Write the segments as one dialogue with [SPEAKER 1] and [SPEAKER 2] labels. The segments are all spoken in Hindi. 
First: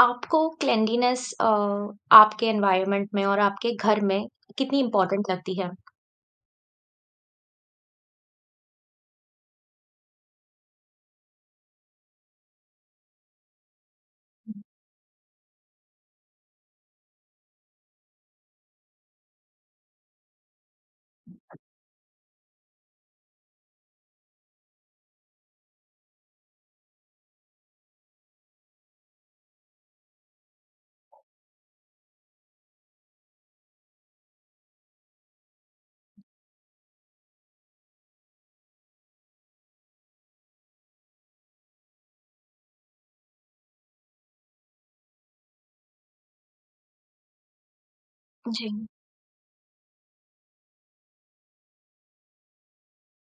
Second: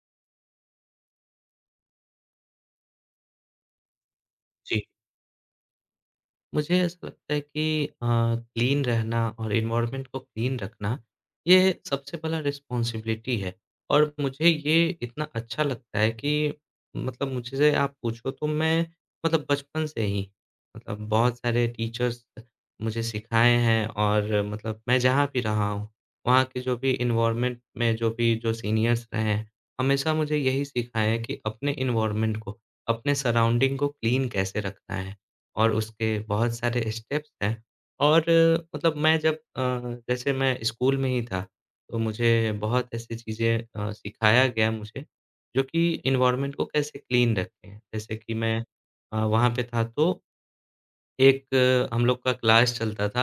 [SPEAKER 1] आपको क्लेanliness आपके एनवायरनमेंट में और आपके घर में कितनी
[SPEAKER 2] जी,
[SPEAKER 1] इम्पोर्टेंट लगती है?
[SPEAKER 2] मुझे ऐसा लगता है कि क्लीन रहना और एनवायरनमेंट को क्लीन रखना, ये सबसे पहला रिस्पॉन्सिबिलिटी है और मुझे ये इतना अच्छा लगता है कि मतलब मुझसे आप पूछो तो मैं मतलब बचपन से ही मतलब बहुत सारे टीचर्स मुझे सिखाए हैं और मतलब मैं जहाँ भी रहा हूँ, वहाँ के जो भी एनवायरनमेंट में जो भी जो सीनियर्स रहे हैं, हमेशा मुझे यही सिखाया है कि अपने एनवायरनमेंट को, अपने सराउंडिंग को क्लीन कैसे रखना है। और उसके बहुत सारे स्टेप्स हैं और मतलब मैं जब जैसे मैं स्कूल में ही था, तो मुझे बहुत ऐसी चीज़ें सिखाया गया मुझे, जो कि एनवायरनमेंट को कैसे क्लीन रखें। जैसे कि मैं
[SPEAKER 1] जी।
[SPEAKER 2] वहाँ पे था तो एक हम लोग का क्लास चलता था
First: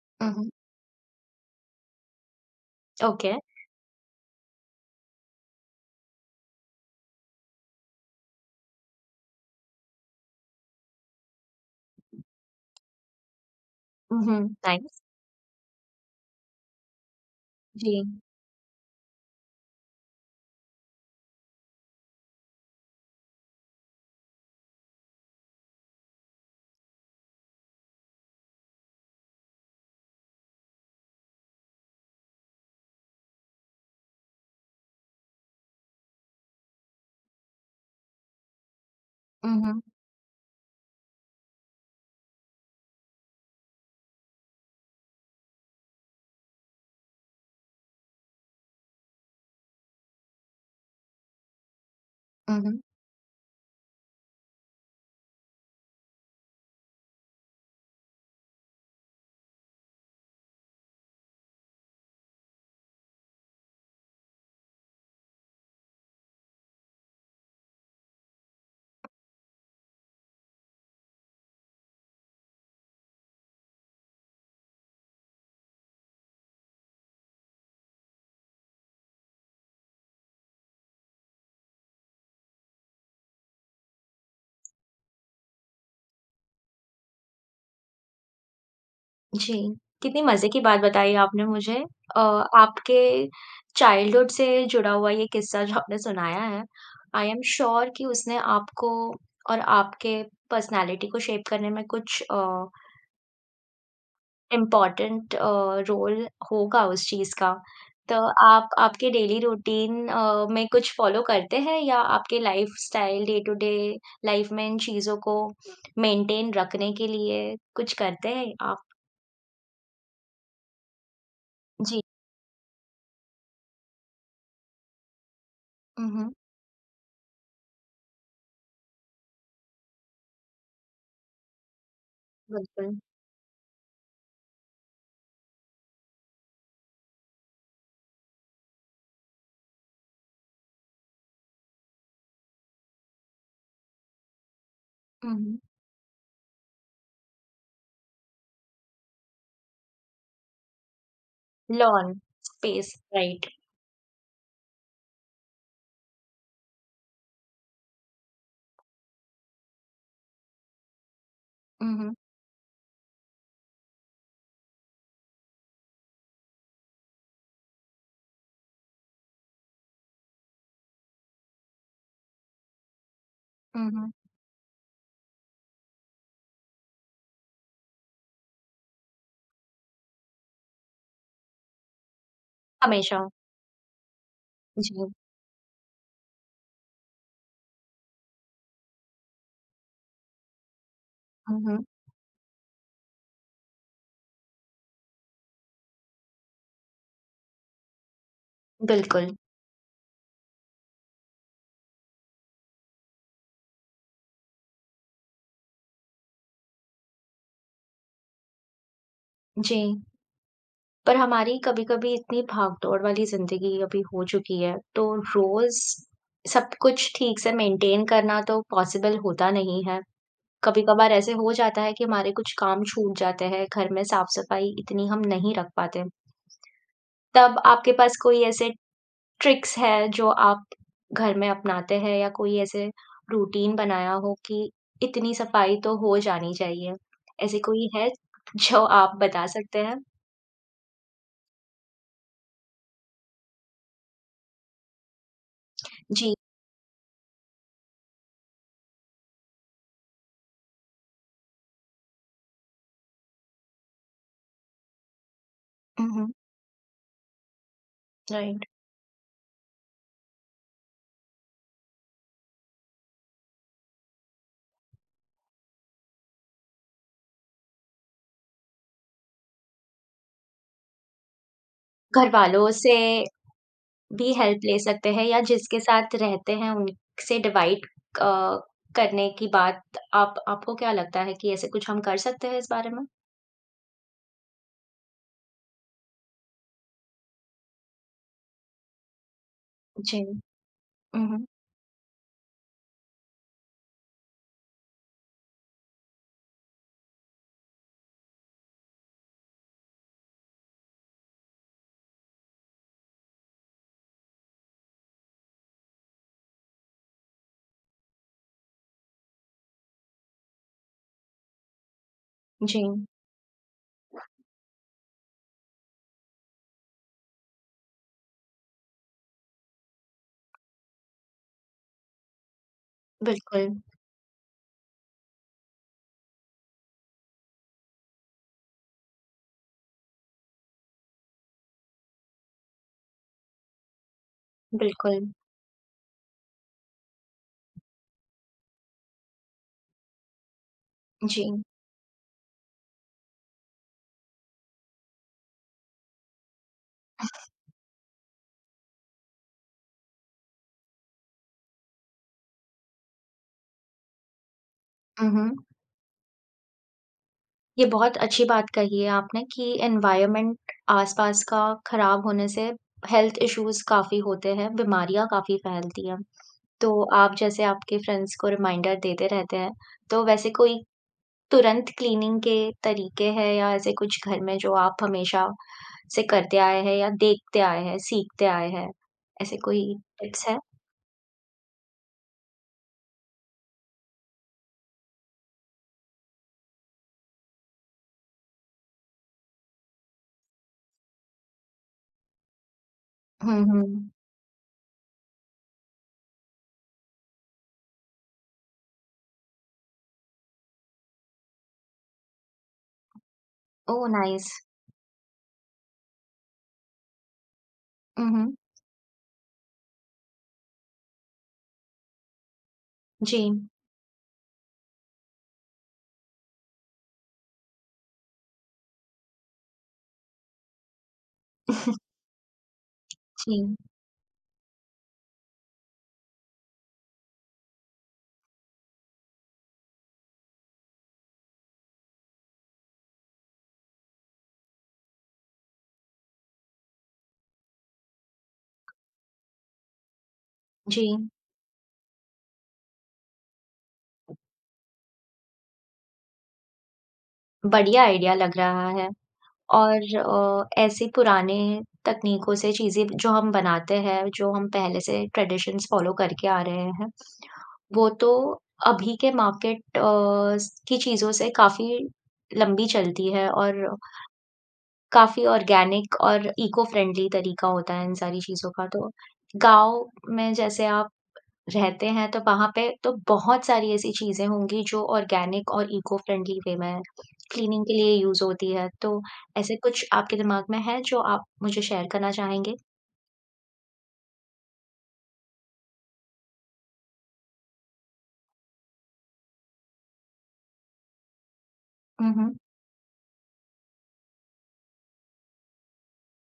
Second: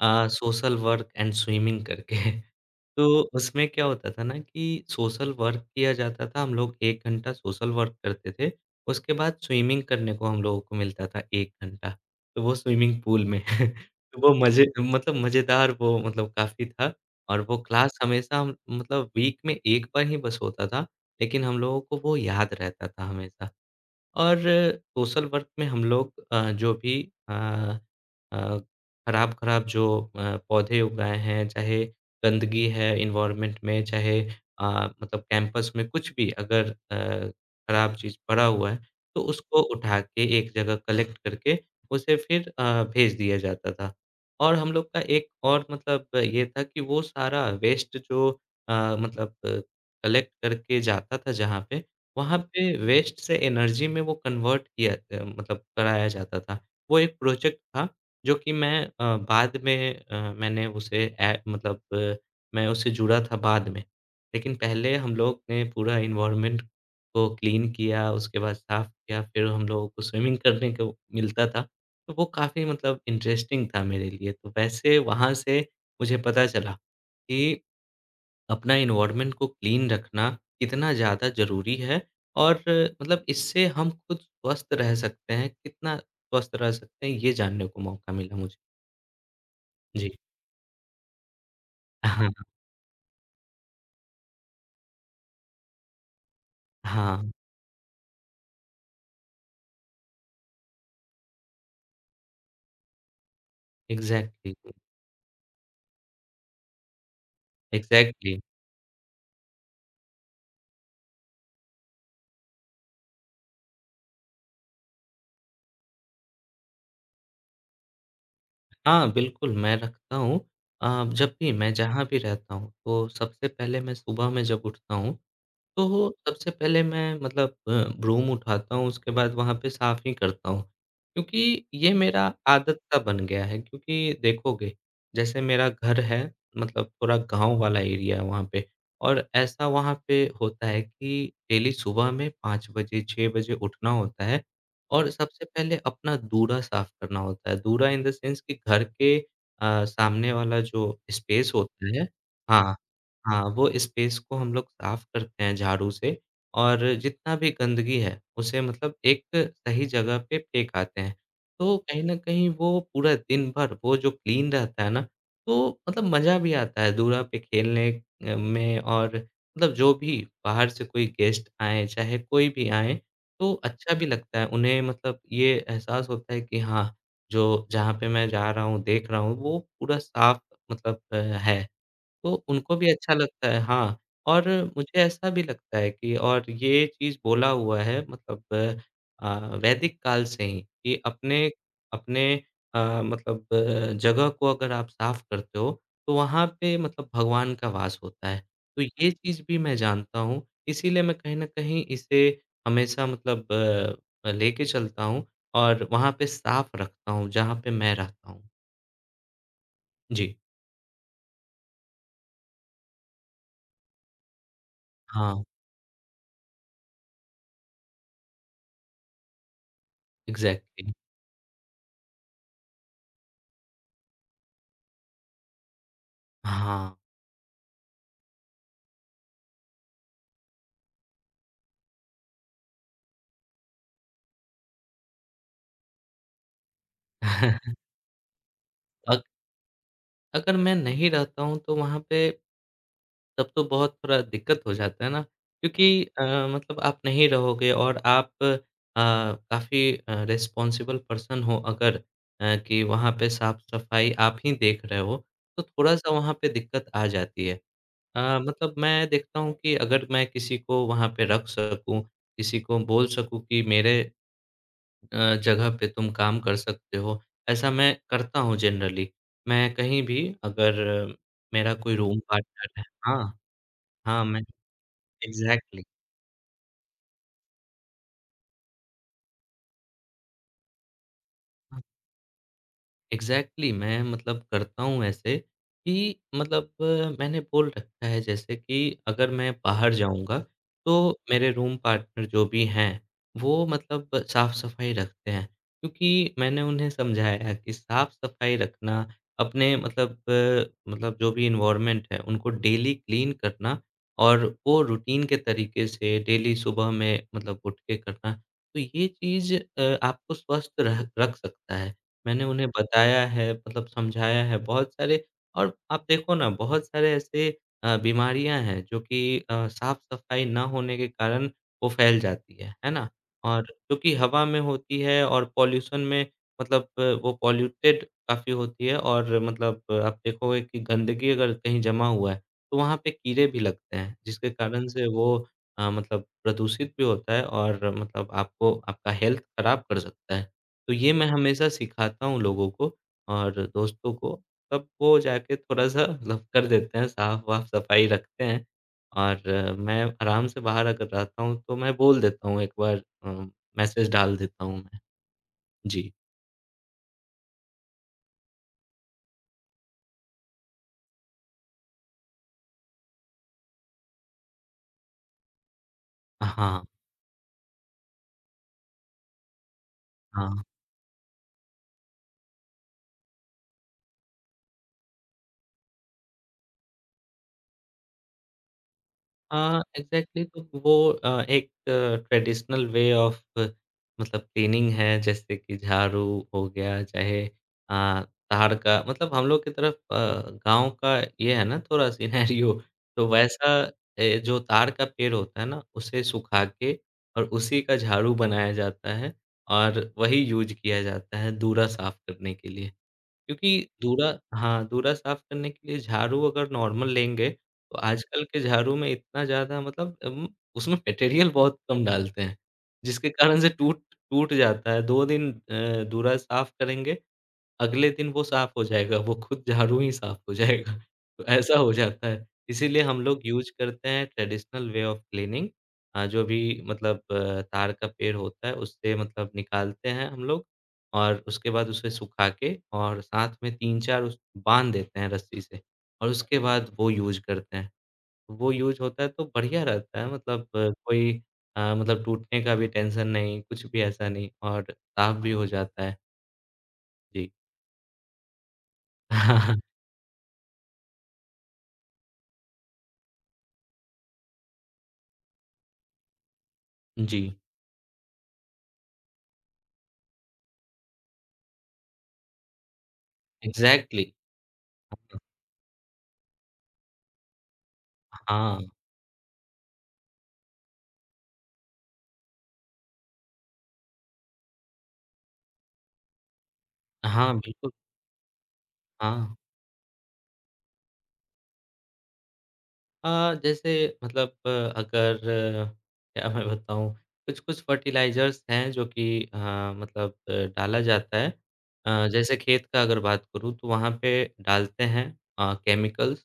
[SPEAKER 1] हुँ, हुँ।
[SPEAKER 2] सोशल वर्क एंड स्विमिंग करके। तो
[SPEAKER 1] ओके।
[SPEAKER 2] उसमें क्या होता था ना कि सोशल वर्क किया जाता था, हम लोग 1 घंटा सोशल वर्क करते थे, उसके बाद स्विमिंग करने को हम लोगों को मिलता था 1 घंटा, तो वो स्विमिंग पूल में। तो वो
[SPEAKER 1] उहुँ,
[SPEAKER 2] मज़े
[SPEAKER 1] नाइस।
[SPEAKER 2] मतलब मज़ेदार वो मतलब काफ़ी था और वो
[SPEAKER 1] जी।
[SPEAKER 2] क्लास हमेशा हम मतलब वीक में 1 बार ही बस होता था, लेकिन हम लोगों को वो याद रहता था हमेशा। और सोशल वर्क में हम लोग जो भी अ, अ, खराब-खराब जो पौधे उगाए हैं, चाहे गंदगी है एनवायरनमेंट में, चाहे अ, मतलब कैंपस में कुछ भी अगर खराब चीज़ पड़ा हुआ है, तो उसको
[SPEAKER 1] उहुँ,
[SPEAKER 2] उठा के एक जगह कलेक्ट करके उसे फिर भेज दिया जाता था। और हम लोग का एक और मतलब ये था कि वो सारा वेस्ट जो मतलब कलेक्ट करके जाता था जहाँ पे, वहाँ पे
[SPEAKER 1] उहुँ।
[SPEAKER 2] वेस्ट से एनर्जी में वो कन्वर्ट किया मतलब कराया जाता था। वो एक प्रोजेक्ट था जो कि मैं बाद में मैंने उसे ए मतलब मैं उससे जुड़ा था बाद में। लेकिन पहले हम लोग ने पूरा एनवायरनमेंट को क्लीन किया, उसके बाद साफ़ किया, फिर हम लोगों को स्विमिंग करने को मिलता था। तो वो काफ़ी मतलब इंटरेस्टिंग था मेरे लिए। तो वैसे वहाँ से मुझे पता चला कि अपना एनवायरनमेंट को क्लीन रखना कितना ज़्यादा ज़रूरी है और मतलब इससे हम खुद स्वस्थ रह सकते हैं, कितना स्वस्थ रह सकते हैं, ये जानने को मौका मिला मुझे।
[SPEAKER 1] जी,
[SPEAKER 2] जी।
[SPEAKER 1] कितनी मज़े की बात बताई आपने मुझे। अ,
[SPEAKER 2] हाँ,
[SPEAKER 1] आपके चाइल्डहुड से जुड़ा हुआ ये किस्सा जो आपने सुनाया है, आई
[SPEAKER 2] हाँ,
[SPEAKER 1] एम श्योर कि उसने आपको और आपके पर्सनैलिटी को शेप करने में कुछ
[SPEAKER 2] एग्ज़ैक्टली,
[SPEAKER 1] इम्पोर्टेंट रोल होगा उस चीज़ का। तो
[SPEAKER 2] एग्ज़ैक्टली।
[SPEAKER 1] आप आपके डेली रूटीन में कुछ फ़ॉलो करते हैं या आपके lifestyle day to day life में इन चीज़ों को मेंटेन रखने के लिए कुछ करते हैं आप?
[SPEAKER 2] हाँ, बिल्कुल मैं रखता हूँ। जब भी मैं
[SPEAKER 1] जी।
[SPEAKER 2] जहाँ भी रहता हूँ, तो सबसे पहले मैं सुबह में जब उठता हूँ तो
[SPEAKER 1] हुँ, हुँ।
[SPEAKER 2] सबसे पहले मैं मतलब रूम उठाता हूँ, उसके बाद वहाँ पे साफ़ ही करता हूँ। क्योंकि ये मेरा आदत सा
[SPEAKER 1] बिल्कुल।
[SPEAKER 2] बन गया है क्योंकि देखोगे, जैसे मेरा घर है मतलब थोड़ा गाँव वाला एरिया है वहाँ पे और ऐसा वहाँ पे होता है कि डेली सुबह में 5 बजे, 6 बजे उठना होता है और
[SPEAKER 1] हुँ,
[SPEAKER 2] सबसे
[SPEAKER 1] हुँ।
[SPEAKER 2] पहले अपना दूल्हा साफ़ करना होता है। दूल्हा इन द सेंस कि घर के सामने वाला जो स्पेस होता है
[SPEAKER 1] लॉन,
[SPEAKER 2] हाँ।
[SPEAKER 1] स्पेस,
[SPEAKER 2] हाँ,
[SPEAKER 1] राइट।
[SPEAKER 2] वो स्पेस को हम लोग साफ करते हैं झाड़ू से और जितना भी गंदगी है, उसे मतलब एक सही जगह पे फेंक आते हैं। तो
[SPEAKER 1] हुँ,
[SPEAKER 2] कहीं
[SPEAKER 1] हुँ।
[SPEAKER 2] न कहीं वो पूरा दिन भर वो जो क्लीन रहता है ना, तो मतलब मज़ा भी आता है दूरा पे खेलने में और मतलब जो भी बाहर से कोई गेस्ट आएँ, चाहे कोई भी आएँ, तो
[SPEAKER 1] हुँ,
[SPEAKER 2] अच्छा भी
[SPEAKER 1] हुँ।
[SPEAKER 2] लगता है। उन्हें मतलब ये एहसास होता है कि हाँ, जो जहाँ पे मैं जा रहा हूँ, देख रहा हूँ, वो पूरा साफ मतलब है। तो उनको भी अच्छा
[SPEAKER 1] हमेशा।
[SPEAKER 2] लगता है हाँ, और मुझे
[SPEAKER 1] जी।
[SPEAKER 2] ऐसा भी लगता है कि और ये चीज़ बोला हुआ है मतलब वैदिक काल से ही कि अपने
[SPEAKER 1] हुँ, हुँ।
[SPEAKER 2] अपने मतलब जगह को अगर आप साफ़ करते हो, तो वहाँ पे मतलब भगवान का वास होता है। तो ये
[SPEAKER 1] बिल्कुल।
[SPEAKER 2] चीज़ भी मैं जानता हूँ, इसीलिए मैं कहीं न कहीं इसे हमेशा मतलब लेके चलता हूँ और वहाँ पे साफ़ रखता हूँ, जहाँ पे मैं रहता हूँ।
[SPEAKER 1] जी।
[SPEAKER 2] जी।
[SPEAKER 1] पर हमारी कभी-कभी इतनी भागदौड़ वाली ज़िंदगी अभी हो चुकी है, तो
[SPEAKER 2] हाँ,
[SPEAKER 1] रोज़ सब कुछ ठीक से मेंटेन करना तो पॉसिबल होता नहीं है।
[SPEAKER 2] एग्ज़ैक्टली।
[SPEAKER 1] कभी-कभार ऐसे हो जाता है कि हमारे कुछ काम छूट जाते हैं, घर में साफ-सफाई इतनी हम नहीं रख पाते।
[SPEAKER 2] हाँ।
[SPEAKER 1] तब आपके पास कोई ऐसे ट्रिक्स है जो आप घर में अपनाते हैं या कोई ऐसे रूटीन बनाया हो कि इतनी सफाई तो हो जानी चाहिए? ऐसी कोई है जो आप
[SPEAKER 2] अग
[SPEAKER 1] बता सकते हैं?
[SPEAKER 2] अगर मैं नहीं रहता हूँ तो वहाँ पे तब तो बहुत थोड़ा दिक्कत हो जाता है ना क्योंकि अ,
[SPEAKER 1] जी।
[SPEAKER 2] मतलब आप नहीं रहोगे और आप काफ़ी रिस्पॉन्सिबल पर्सन हो अगर कि वहाँ पे साफ-सफाई आप ही देख रहे हो, तो
[SPEAKER 1] हुँ,
[SPEAKER 2] थोड़ा-सा
[SPEAKER 1] हुँ।
[SPEAKER 2] वहाँ पे दिक्कत आ जाती है।
[SPEAKER 1] राइट।
[SPEAKER 2] मतलब मैं देखता हूँ कि अगर मैं किसी को वहाँ पे रख सकूँ, किसी को बोल सकूँ कि मेरे जगह पे तुम काम कर सकते हो। ऐसा मैं करता हूँ जनरली। मैं कहीं भी अगर मेरा कोई रूम पार्टनर
[SPEAKER 1] घरवालों
[SPEAKER 2] है
[SPEAKER 1] से
[SPEAKER 2] हाँ, हाँ
[SPEAKER 1] भी
[SPEAKER 2] मैं
[SPEAKER 1] हेल्प ले सकते हैं या जिसके
[SPEAKER 2] एग्ज़ैक्टली।
[SPEAKER 1] साथ रहते हैं उनसे डिवाइड अ, करने की बात आप आपको क्या लगता है कि ऐसे कुछ हम कर सकते हैं इस बारे में?
[SPEAKER 2] एग्ज़ैक्टली मैं मतलब करता हूँ ऐसे कि मतलब मैंने बोल रखा है जैसे कि अगर मैं बाहर
[SPEAKER 1] जी।
[SPEAKER 2] जाऊँगा, तो
[SPEAKER 1] उहुँ,
[SPEAKER 2] मेरे रूम पार्टनर जो भी हैं, वो मतलब साफ़-सफ़ाई रखते हैं। क्योंकि मैंने उन्हें समझाया है कि साफ़-सफ़ाई रखना, अपने मतलब मतलब जो भी एनवायरनमेंट है, उनको डेली क्लीन करना और वो रूटीन के तरीके से डेली सुबह में मतलब उठ के करना। तो ये चीज़ आपको स्वस्थ रह रख सकता है। मैंने उन्हें
[SPEAKER 1] जी।
[SPEAKER 2] बताया है, मतलब समझाया है बहुत सारे और आप देखो ना बहुत सारे ऐसे बीमारियाँ हैं जो कि साफ-सफाई ना होने के कारण वो फैल जाती है ना? और
[SPEAKER 1] बिल्कुल,
[SPEAKER 2] क्योंकि हवा में होती है और पॉल्यूशन में मतलब वो पॉल्यूटेड काफ़ी होती है और मतलब आप देखोगे कि गंदगी अगर कहीं जमा हुआ है, तो वहाँ पे कीड़े भी लगते हैं, जिसके कारण से वो
[SPEAKER 1] बिल्कुल।
[SPEAKER 2] मतलब प्रदूषित भी होता है और मतलब आपको आपका हेल्थ खराब कर सकता है। तो ये मैं
[SPEAKER 1] जी।
[SPEAKER 2] हमेशा सिखाता हूँ लोगों को और दोस्तों को, तब वो जाके थोड़ा-सा मतलब कर देते हैं, साफ-वाफ सफाई रखते हैं। और मैं आराम से बाहर अगर रहता हूँ, तो मैं बोल देता हूँ एक बार मैसेज डाल देता हूँ मैं।
[SPEAKER 1] उहुँ।
[SPEAKER 2] जी।
[SPEAKER 1] ये बहुत अच्छी बात कही है आपने कि एनवायरनमेंट आस-पास का खराब होने से हेल्थ इश्यूज़ काफ़ी होते हैं, बीमारियाँ काफ़ी फैलती हैं।
[SPEAKER 2] हाँ,
[SPEAKER 1] तो आप जैसे आपके फ्रेंड्स को रिमाइंडर देते रहते हैं, तो वैसे
[SPEAKER 2] हाँ।
[SPEAKER 1] कोई तुरंत क्लीनिंग के तरीके हैं या ऐसे कुछ घर में जो आप हमेशा से करते आए हैं या देखते आए हैं, सीखते आए हैं? ऐसे
[SPEAKER 2] हाँ,
[SPEAKER 1] कोई
[SPEAKER 2] एग्ज़ैक्टली
[SPEAKER 1] टिप्स है?
[SPEAKER 2] तो वो एक ट्रेडिशनल वे ऑफ मतलब क्लीनिंग है, जैसे कि झाड़ू हो गया, चाहे ताड़ का मतलब हम लोग की तरफ गाँव का ये है ना थोड़ा सिनेरियो तो
[SPEAKER 1] हुँ,
[SPEAKER 2] वैसा
[SPEAKER 1] हुँ।
[SPEAKER 2] ए, जो ताड़ का पेड़ होता है ना, उसे सुखा के और उसी का झाड़ू बनाया जाता है और वही यूज़ किया जाता है, दूरा साफ करने के लिए। क्योंकि
[SPEAKER 1] ओह!
[SPEAKER 2] धूरा
[SPEAKER 1] नाइस।
[SPEAKER 2] हाँ, धूरा साफ करने के लिए झाड़ू अगर नॉर्मल लेंगे, तो
[SPEAKER 1] हुँ,
[SPEAKER 2] आजकल
[SPEAKER 1] हुँ।
[SPEAKER 2] के झाड़ू में इतना ज़्यादा मतलब उसमें मटेरियल बहुत कम डालते हैं, जिसके
[SPEAKER 1] जी।
[SPEAKER 2] कारण से टूट टूट जाता है। 2 दिन धूरा साफ करेंगे अगले दिन वो साफ हो जाएगा, वो खुद झाड़ू ही साफ हो जाएगा। तो ऐसा हो जाता है, इसीलिए हम लोग यूज़
[SPEAKER 1] जी,
[SPEAKER 2] करते हैं ट्रेडिशनल वे ऑफ क्लीनिंग जो भी मतलब तार का पेड़ होता है उससे मतलब निकालते हैं हम लोग और उसके बाद उसे सुखा के और साथ में 3-4 उस बाँध देते हैं रस्सी से और उसके बाद वो यूज़ करते हैं। वो यूज़ होता है तो बढ़िया रहता है मतलब
[SPEAKER 1] जी।
[SPEAKER 2] कोई मतलब टूटने का भी टेंशन नहीं, कुछ भी ऐसा नहीं और साफ भी हो जाता है। जी।
[SPEAKER 1] बढ़िया आइडिया लग रहा है। और ऐसी पुराने तकनीकों से चीज़ें जो हम बनाते हैं, जो हम पहले से ट्रेडिशंस फ़ॉलो करके आ रहे हैं,
[SPEAKER 2] जी।
[SPEAKER 1] वो तो अभी के मार्केट स की चीज़ों से काफ़ी लंबी चलती है और
[SPEAKER 2] एग्ज़ैक्टली
[SPEAKER 1] काफ़ी ऑर्गेनिक और इको फ्रेंडली तरीका होता है इन सारी चीज़ों
[SPEAKER 2] हाँ,
[SPEAKER 1] का। तो गाँव में जैसे आप रहते हैं तो वहाँ पे तो बहुत सारी ऐसी चीज़ें होंगी जो ऑर्गेनिक और इको फ्रेंडली वे में
[SPEAKER 2] हाँ,
[SPEAKER 1] क्लीनिंग
[SPEAKER 2] बिल्कुल,
[SPEAKER 1] के लिए यूज़ होती है। तो
[SPEAKER 2] हाँ।
[SPEAKER 1] ऐसे कुछ आपके दिमाग में है जो आप मुझे शेयर करना चाहेंगे?
[SPEAKER 2] जैसे मतलब अगर क्या मैं बताऊँ, कुछ-कुछ फ़र्टिलाइज़र्स हैं जो कि अ, मतलब डाला जाता है।
[SPEAKER 1] हुँ, हुँ।
[SPEAKER 2] जैसे खेत का अगर बात करूँ तो वहाँ पे डालते हैं केमिकल्स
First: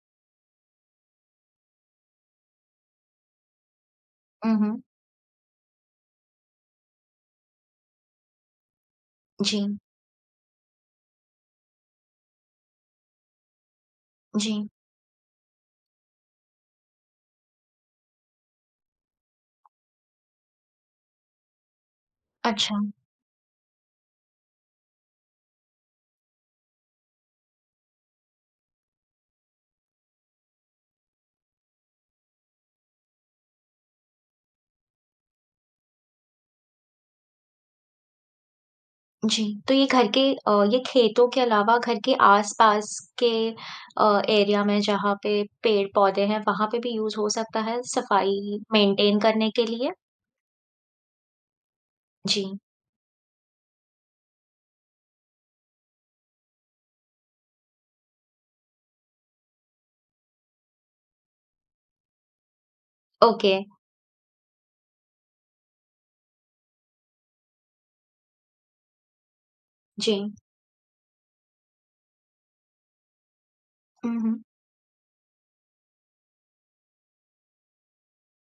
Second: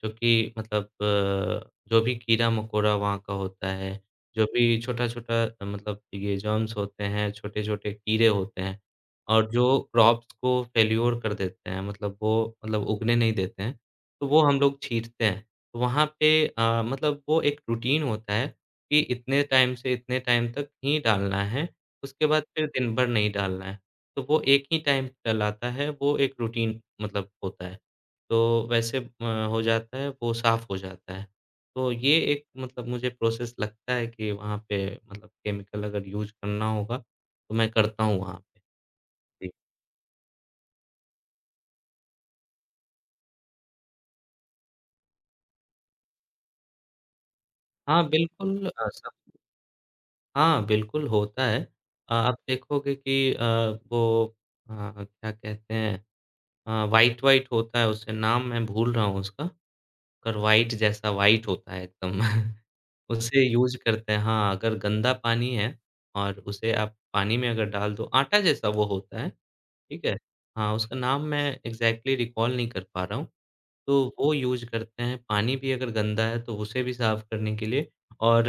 [SPEAKER 2] क्योंकि मतलब जो भी कीड़ा-मकोड़ा वहाँ का होता है, जो
[SPEAKER 1] हुँ,
[SPEAKER 2] भी
[SPEAKER 1] हुँ।
[SPEAKER 2] छोटा-छोटा मतलब ये जर्म्स होते हैं, छोटे-छोटे कीड़े होते हैं और
[SPEAKER 1] जी,
[SPEAKER 2] जो क्रॉप्स को फेल्योर कर देते हैं, मतलब वो मतलब उगने नहीं देते हैं, तो वो
[SPEAKER 1] जी।
[SPEAKER 2] हम लोग छींटते हैं। तो वहाँ पे मतलब वो एक रूटीन होता है कि इतने टाइम से इतने टाइम तक ही डालना है, उसके बाद फिर
[SPEAKER 1] अच्छा,
[SPEAKER 2] दिन भर नहीं डालना है। तो वो एक ही टाइम डलाता है, वो एक रूटीन मतलब होता है। तो वैसे हो जाता है, वो साफ़ हो जाता है। तो ये एक मतलब मुझे प्रोसेस लगता है कि वहाँ पे मतलब केमिकल अगर यूज़ करना होगा, तो मैं करता हूँ वहाँ पे।
[SPEAKER 1] जी।
[SPEAKER 2] जी।
[SPEAKER 1] तो ये घर के ये खेतों के अलावा घर के आस-पास के एरिया में जहाँ पे पेड़-पौधे हैं वहाँ पे भी यूज़ हो सकता है
[SPEAKER 2] हाँ,
[SPEAKER 1] सफाई
[SPEAKER 2] बिल्कुल
[SPEAKER 1] मेंटेन
[SPEAKER 2] सब
[SPEAKER 1] करने के लिए?
[SPEAKER 2] हाँ, बिल्कुल होता है। आप
[SPEAKER 1] जी।
[SPEAKER 2] देखोगे कि वो क्या कहते हैं व्हाइट-व्हाइट होता है, उसे नाम मैं भूल रहा हूँ उसका। कर व्हाइट जैसा व्हाइट होता है एकदम। उसे
[SPEAKER 1] ओके।
[SPEAKER 2] यूज़ करते हैं हाँ, अगर गंदा पानी है और उसे आप पानी में अगर डाल दो आटा जैसा वो होता है, ठीक
[SPEAKER 1] जी।
[SPEAKER 2] है? हाँ, उसका नाम मैं एग्ज़ैक्टली रिकॉल नहीं कर पा रहा हूँ। तो
[SPEAKER 1] हुँ,
[SPEAKER 2] वो
[SPEAKER 1] हुँ।
[SPEAKER 2] यूज़ करते हैं, पानी भी अगर गंदा है तो उसे भी साफ़ करने के लिए और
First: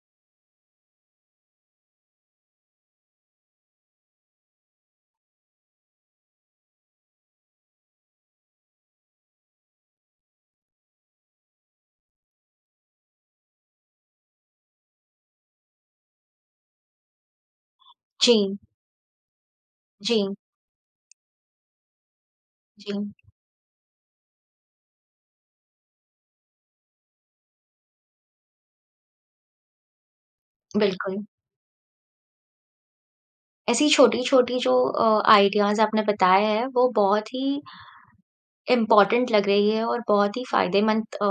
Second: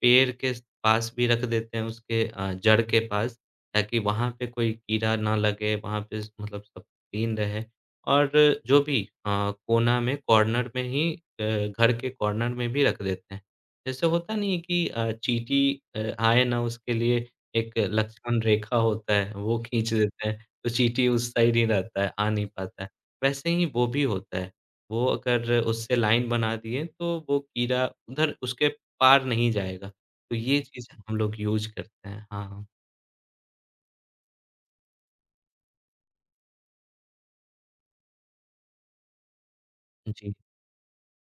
[SPEAKER 2] पेड़ के स पास भी रख देते हैं उसके जड़ के पास ताकि वहाँ पे कोई कीड़ा ना लगे, वहाँ पे स मतलब सब क्लीन रहे और जो भी कोना में कॉर्नर में ही घर के कॉर्नर में भी रख देते हैं। जैसे होता नहीं है कि चींटी आए ना उसके लिए एक लक्ष्मण
[SPEAKER 1] जी,
[SPEAKER 2] रेखा होता है, वो खींच
[SPEAKER 1] जी,
[SPEAKER 2] देते हैं, तो चींटी उस साइड ही रहता है, आ नहीं पाता है।
[SPEAKER 1] जी।
[SPEAKER 2] वैसे ही वो भी होता है। वो अगर उससे लाइन बना दिए तो वो कीड़ा उधर उसके पार नहीं जाएगा। तो ये चीज़ हम
[SPEAKER 1] बिल्कुल।
[SPEAKER 2] लोग यूज़ करते हैं। हाँ, हाँ।
[SPEAKER 1] ऐसी छोटी-छोटी जो आइडियाज़ आपने बताए हैं वो बहुत ही इम्पोर्टेंट लग रही है और
[SPEAKER 2] जी।
[SPEAKER 1] बहुत ही फ़ायदेमंद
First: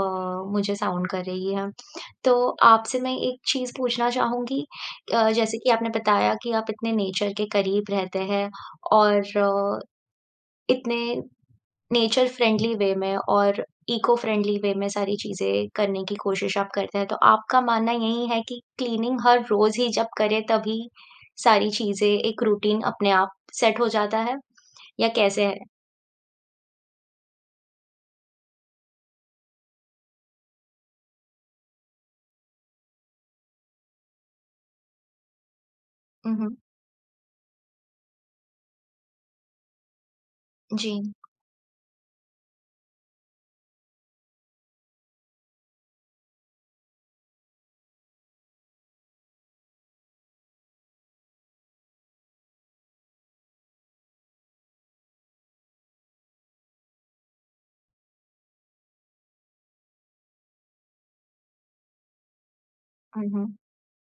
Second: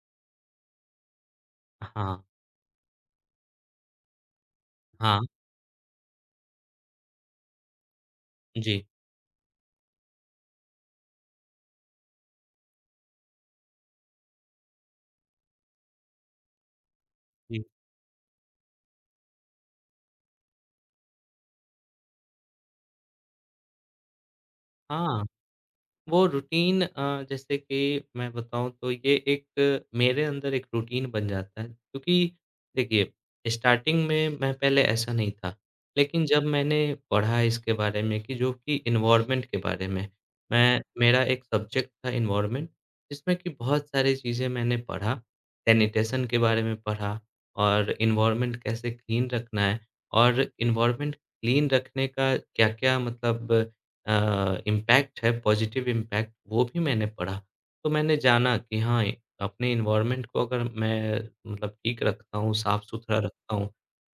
[SPEAKER 1] मुझे साउंड कर रही है।
[SPEAKER 2] हाँ,
[SPEAKER 1] तो आपसे मैं एक चीज़ पूछना चाहूँगी
[SPEAKER 2] हाँ।
[SPEAKER 1] जैसे कि आपने बताया कि आप इतने नेचर के करीब रहते हैं
[SPEAKER 2] जी,
[SPEAKER 1] और इतने नेचर फ्रेंडली वे में और इको फ्रेंडली वे में सारी चीज़ें करने की कोशिश आप करते हैं। तो आपका
[SPEAKER 2] जी।
[SPEAKER 1] मानना यही है कि क्लीनिंग हर रोज़ ही जब करें तभी सारी चीज़ें एक रूटीन अपने आप सेट हो जाता है? या
[SPEAKER 2] हाँ।
[SPEAKER 1] कैसे है?
[SPEAKER 2] वो रूटीन जैसे कि मैं बताऊँ तो ये एक मेरे अंदर एक रूटीन बन जाता है क्योंकि देखिए स्टार्टिंग में मैं पहले ऐसा नहीं था। लेकिन
[SPEAKER 1] हुँ,
[SPEAKER 2] जब
[SPEAKER 1] हुँ।
[SPEAKER 2] मैंने पढ़ा इसके बारे में कि जो कि एनवायरनमेंट के बारे में, मैं
[SPEAKER 1] जी।
[SPEAKER 2] मेरा एक सब्जेक्ट था एनवायरनमेंट जिसमें कि बहुत सारी चीज़ें मैंने पढ़ा, सैनिटेशन के बारे में पढ़ा और एनवायरनमेंट कैसे क्लीन रखना है और एनवायरनमेंट क्लीन रखने का क्या-क्या मतलब इम्पैक्ट है, पॉज़िटिव इम्पैक्ट, वो भी मैंने पढ़ा। तो मैंने जाना कि हाँ, ए अपने एनवायरनमेंट को अगर मैं मतलब ठीक रखता हूँ, साफ़-सुथरा
[SPEAKER 1] हुँ, हुँ।
[SPEAKER 2] रखता हूँ,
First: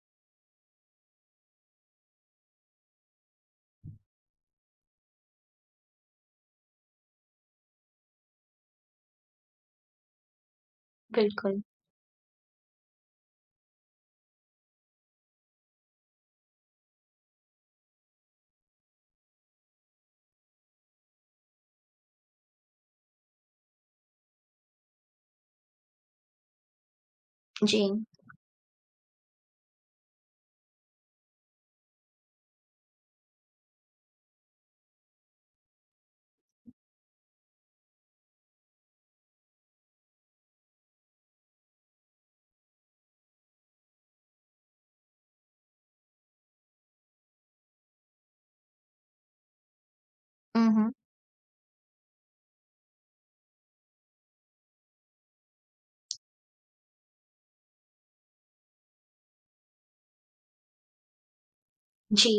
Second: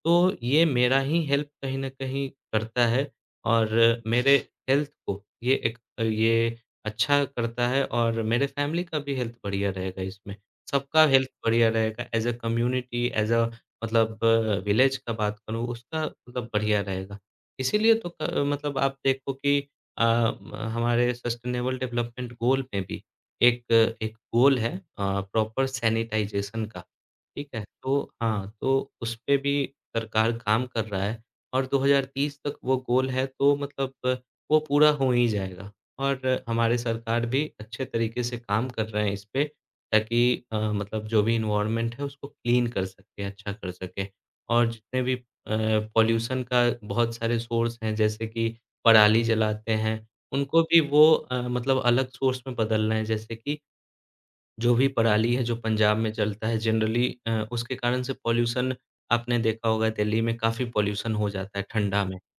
[SPEAKER 2] तो ये मेरा ही हेल्प कहीं न कहीं करता है और मेरे हेल्थ को ये एक ये अच्छा करता है और मेरे फ़ैमिली का भी हेल्थ बढ़िया रहेगा इसमें। सबका हेल्थ
[SPEAKER 1] बिल्कुल।
[SPEAKER 2] बढ़िया रहेगा as a community, as a मतलब विलेज का बात करूँ, उसका मतलब बढ़िया रहेगा। इसीलिए तो क मतलब आप देखो कि अ, म हमारे सस्टेनेबल डेवलपमेंट गोल में भी एक एक गोल है प्रॉपर सैनिटाइज़ेशन का, ठीक है?
[SPEAKER 1] जी।
[SPEAKER 2] तो हाँ, तो उस पे भी सरकार काम कर रहा है और 2030 तक वो गोल है तो मतलब वो पूरा हो ही जाएगा और हमारे सरकार भी अच्छे तरीके से काम कर रहे हैं इस पे ताकि मतलब जो भी एनवायरनमेंट है उसको क्लीन कर सके, अच्छा कर सके और जितने भी पॉल्यूशन का बहुत सारे सोर्स हैं जैसे कि पराली जलाते हैं, उनको
[SPEAKER 1] हुँ,
[SPEAKER 2] भी
[SPEAKER 1] हुँ।
[SPEAKER 2] वो मतलब अलग सोर्स में बदल रहे हैं। जैसे कि जो भी पराली है, जो पंजाब में जलता है जनरली उसके कारण से पॉल्यूशन आपने देखा होगा दिल्ली में काफ़ी पॉल्यूशन हो जाता है ठंडा में।
[SPEAKER 1] जी।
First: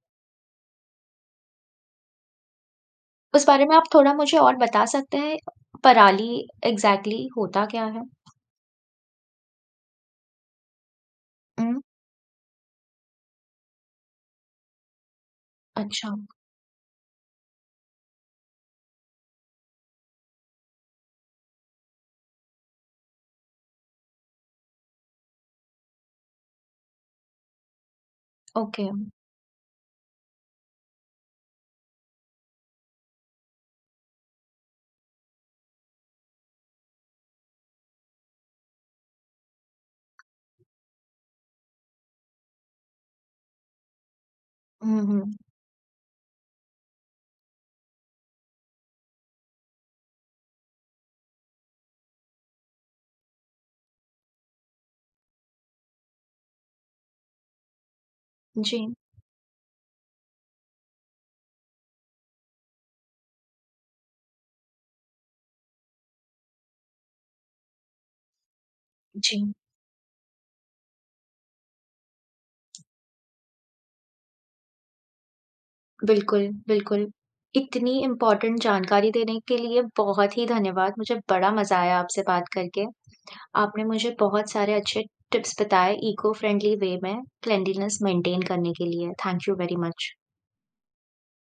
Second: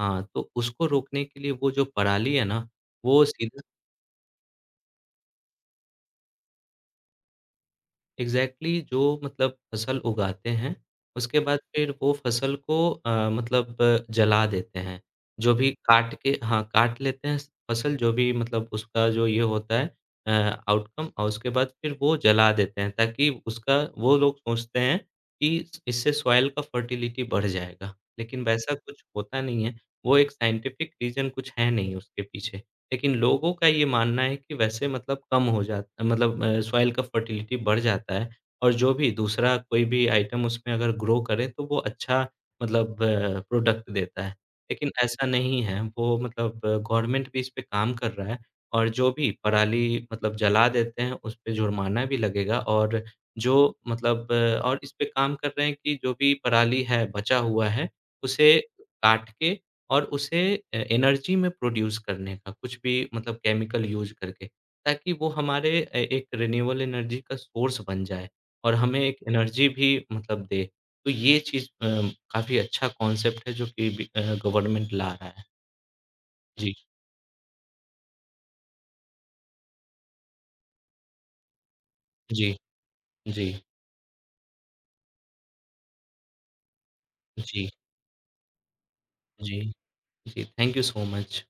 [SPEAKER 2] हाँ, तो उसको रोकने के लिए वो जो पराली है ना, वो
[SPEAKER 1] उस
[SPEAKER 2] सीधे
[SPEAKER 1] बारे में आप थोड़ा मुझे और बता सकते हैं? पराली एग्ज़ैक्टली होता क्या है?
[SPEAKER 2] एग्ज़ैक्टली जो मतलब फसल उगाते हैं, उसके बाद
[SPEAKER 1] हुँ।
[SPEAKER 2] फिर वो फसल को मतलब जला देते हैं। जो भी काट
[SPEAKER 1] अच्छा।
[SPEAKER 2] के हाँ, काट लेते हैं फसल जो भी मतलब उसका जो ये होता है अ, आउटकम और उसके बाद फिर वो जला देते हैं ताकि उसका वो लोग सोचते हैं कि इससे सॉइल का फर्टिलिटी बढ़ जाएगा, लेकिन वैसा
[SPEAKER 1] ओके।
[SPEAKER 2] कुछ होता नहीं है। वो एक साइंटिफिक रीज़न कुछ है नहीं उसके पीछे। लेकिन लोगों का ये मानना है कि वैसे मतलब कम हो जाता मतलब सॉइल का फर्टिलिटी बढ़ जाता है और जो भी दूसरा कोई भी आइटम उसमें अगर ग्रो करें तो वो अच्छा मतलब प्रोडक्ट देता है। लेकिन
[SPEAKER 1] हुँ,
[SPEAKER 2] ऐसा
[SPEAKER 1] हुँ।
[SPEAKER 2] नहीं है, वो मतलब गवर्नमेंट भी इस पे काम कर रहा है और जो भी पराली मतलब जला देते हैं, उस पे जुर्माना भी लगेगा और जो मतलब और इस पे काम कर रहे हैं कि जो भी पराली है, बचा हुआ है, उसे
[SPEAKER 1] जी।
[SPEAKER 2] काट के और उसे एनर्जी में प्रोड्यूस करने का कुछ भी मतलब केमिकल यूज़ करके, ताकि वो हमारे एक रिन्यूएबल एनर्जी का सोर्स बन जाए और हमें एक
[SPEAKER 1] जी।
[SPEAKER 2] एनर्जी भी मतलब दे। तो ये चीज़ काफ़ी अच्छा कॉन्सेप्ट है जो कि बी गवर्नमेंट ला रहा है।
[SPEAKER 1] बिल्कुल,
[SPEAKER 2] जी,
[SPEAKER 1] बिल्कुल। इतनी इम्पोर्टेंट जानकारी देने के लिए बहुत ही धन्यवाद। मुझे बड़ा मज़ा आया आपसे बात
[SPEAKER 2] जी,
[SPEAKER 1] करके।
[SPEAKER 2] जी,
[SPEAKER 1] आपने मुझे बहुत सारे अच्छे टिप्स बताए इको फ्रेंडली वे में
[SPEAKER 2] जी,
[SPEAKER 1] क्लेanलीनेस मेंटेन करने के लिए। थैंक यू
[SPEAKER 2] जी,
[SPEAKER 1] वेरी मच।
[SPEAKER 2] जी। Thank you so much.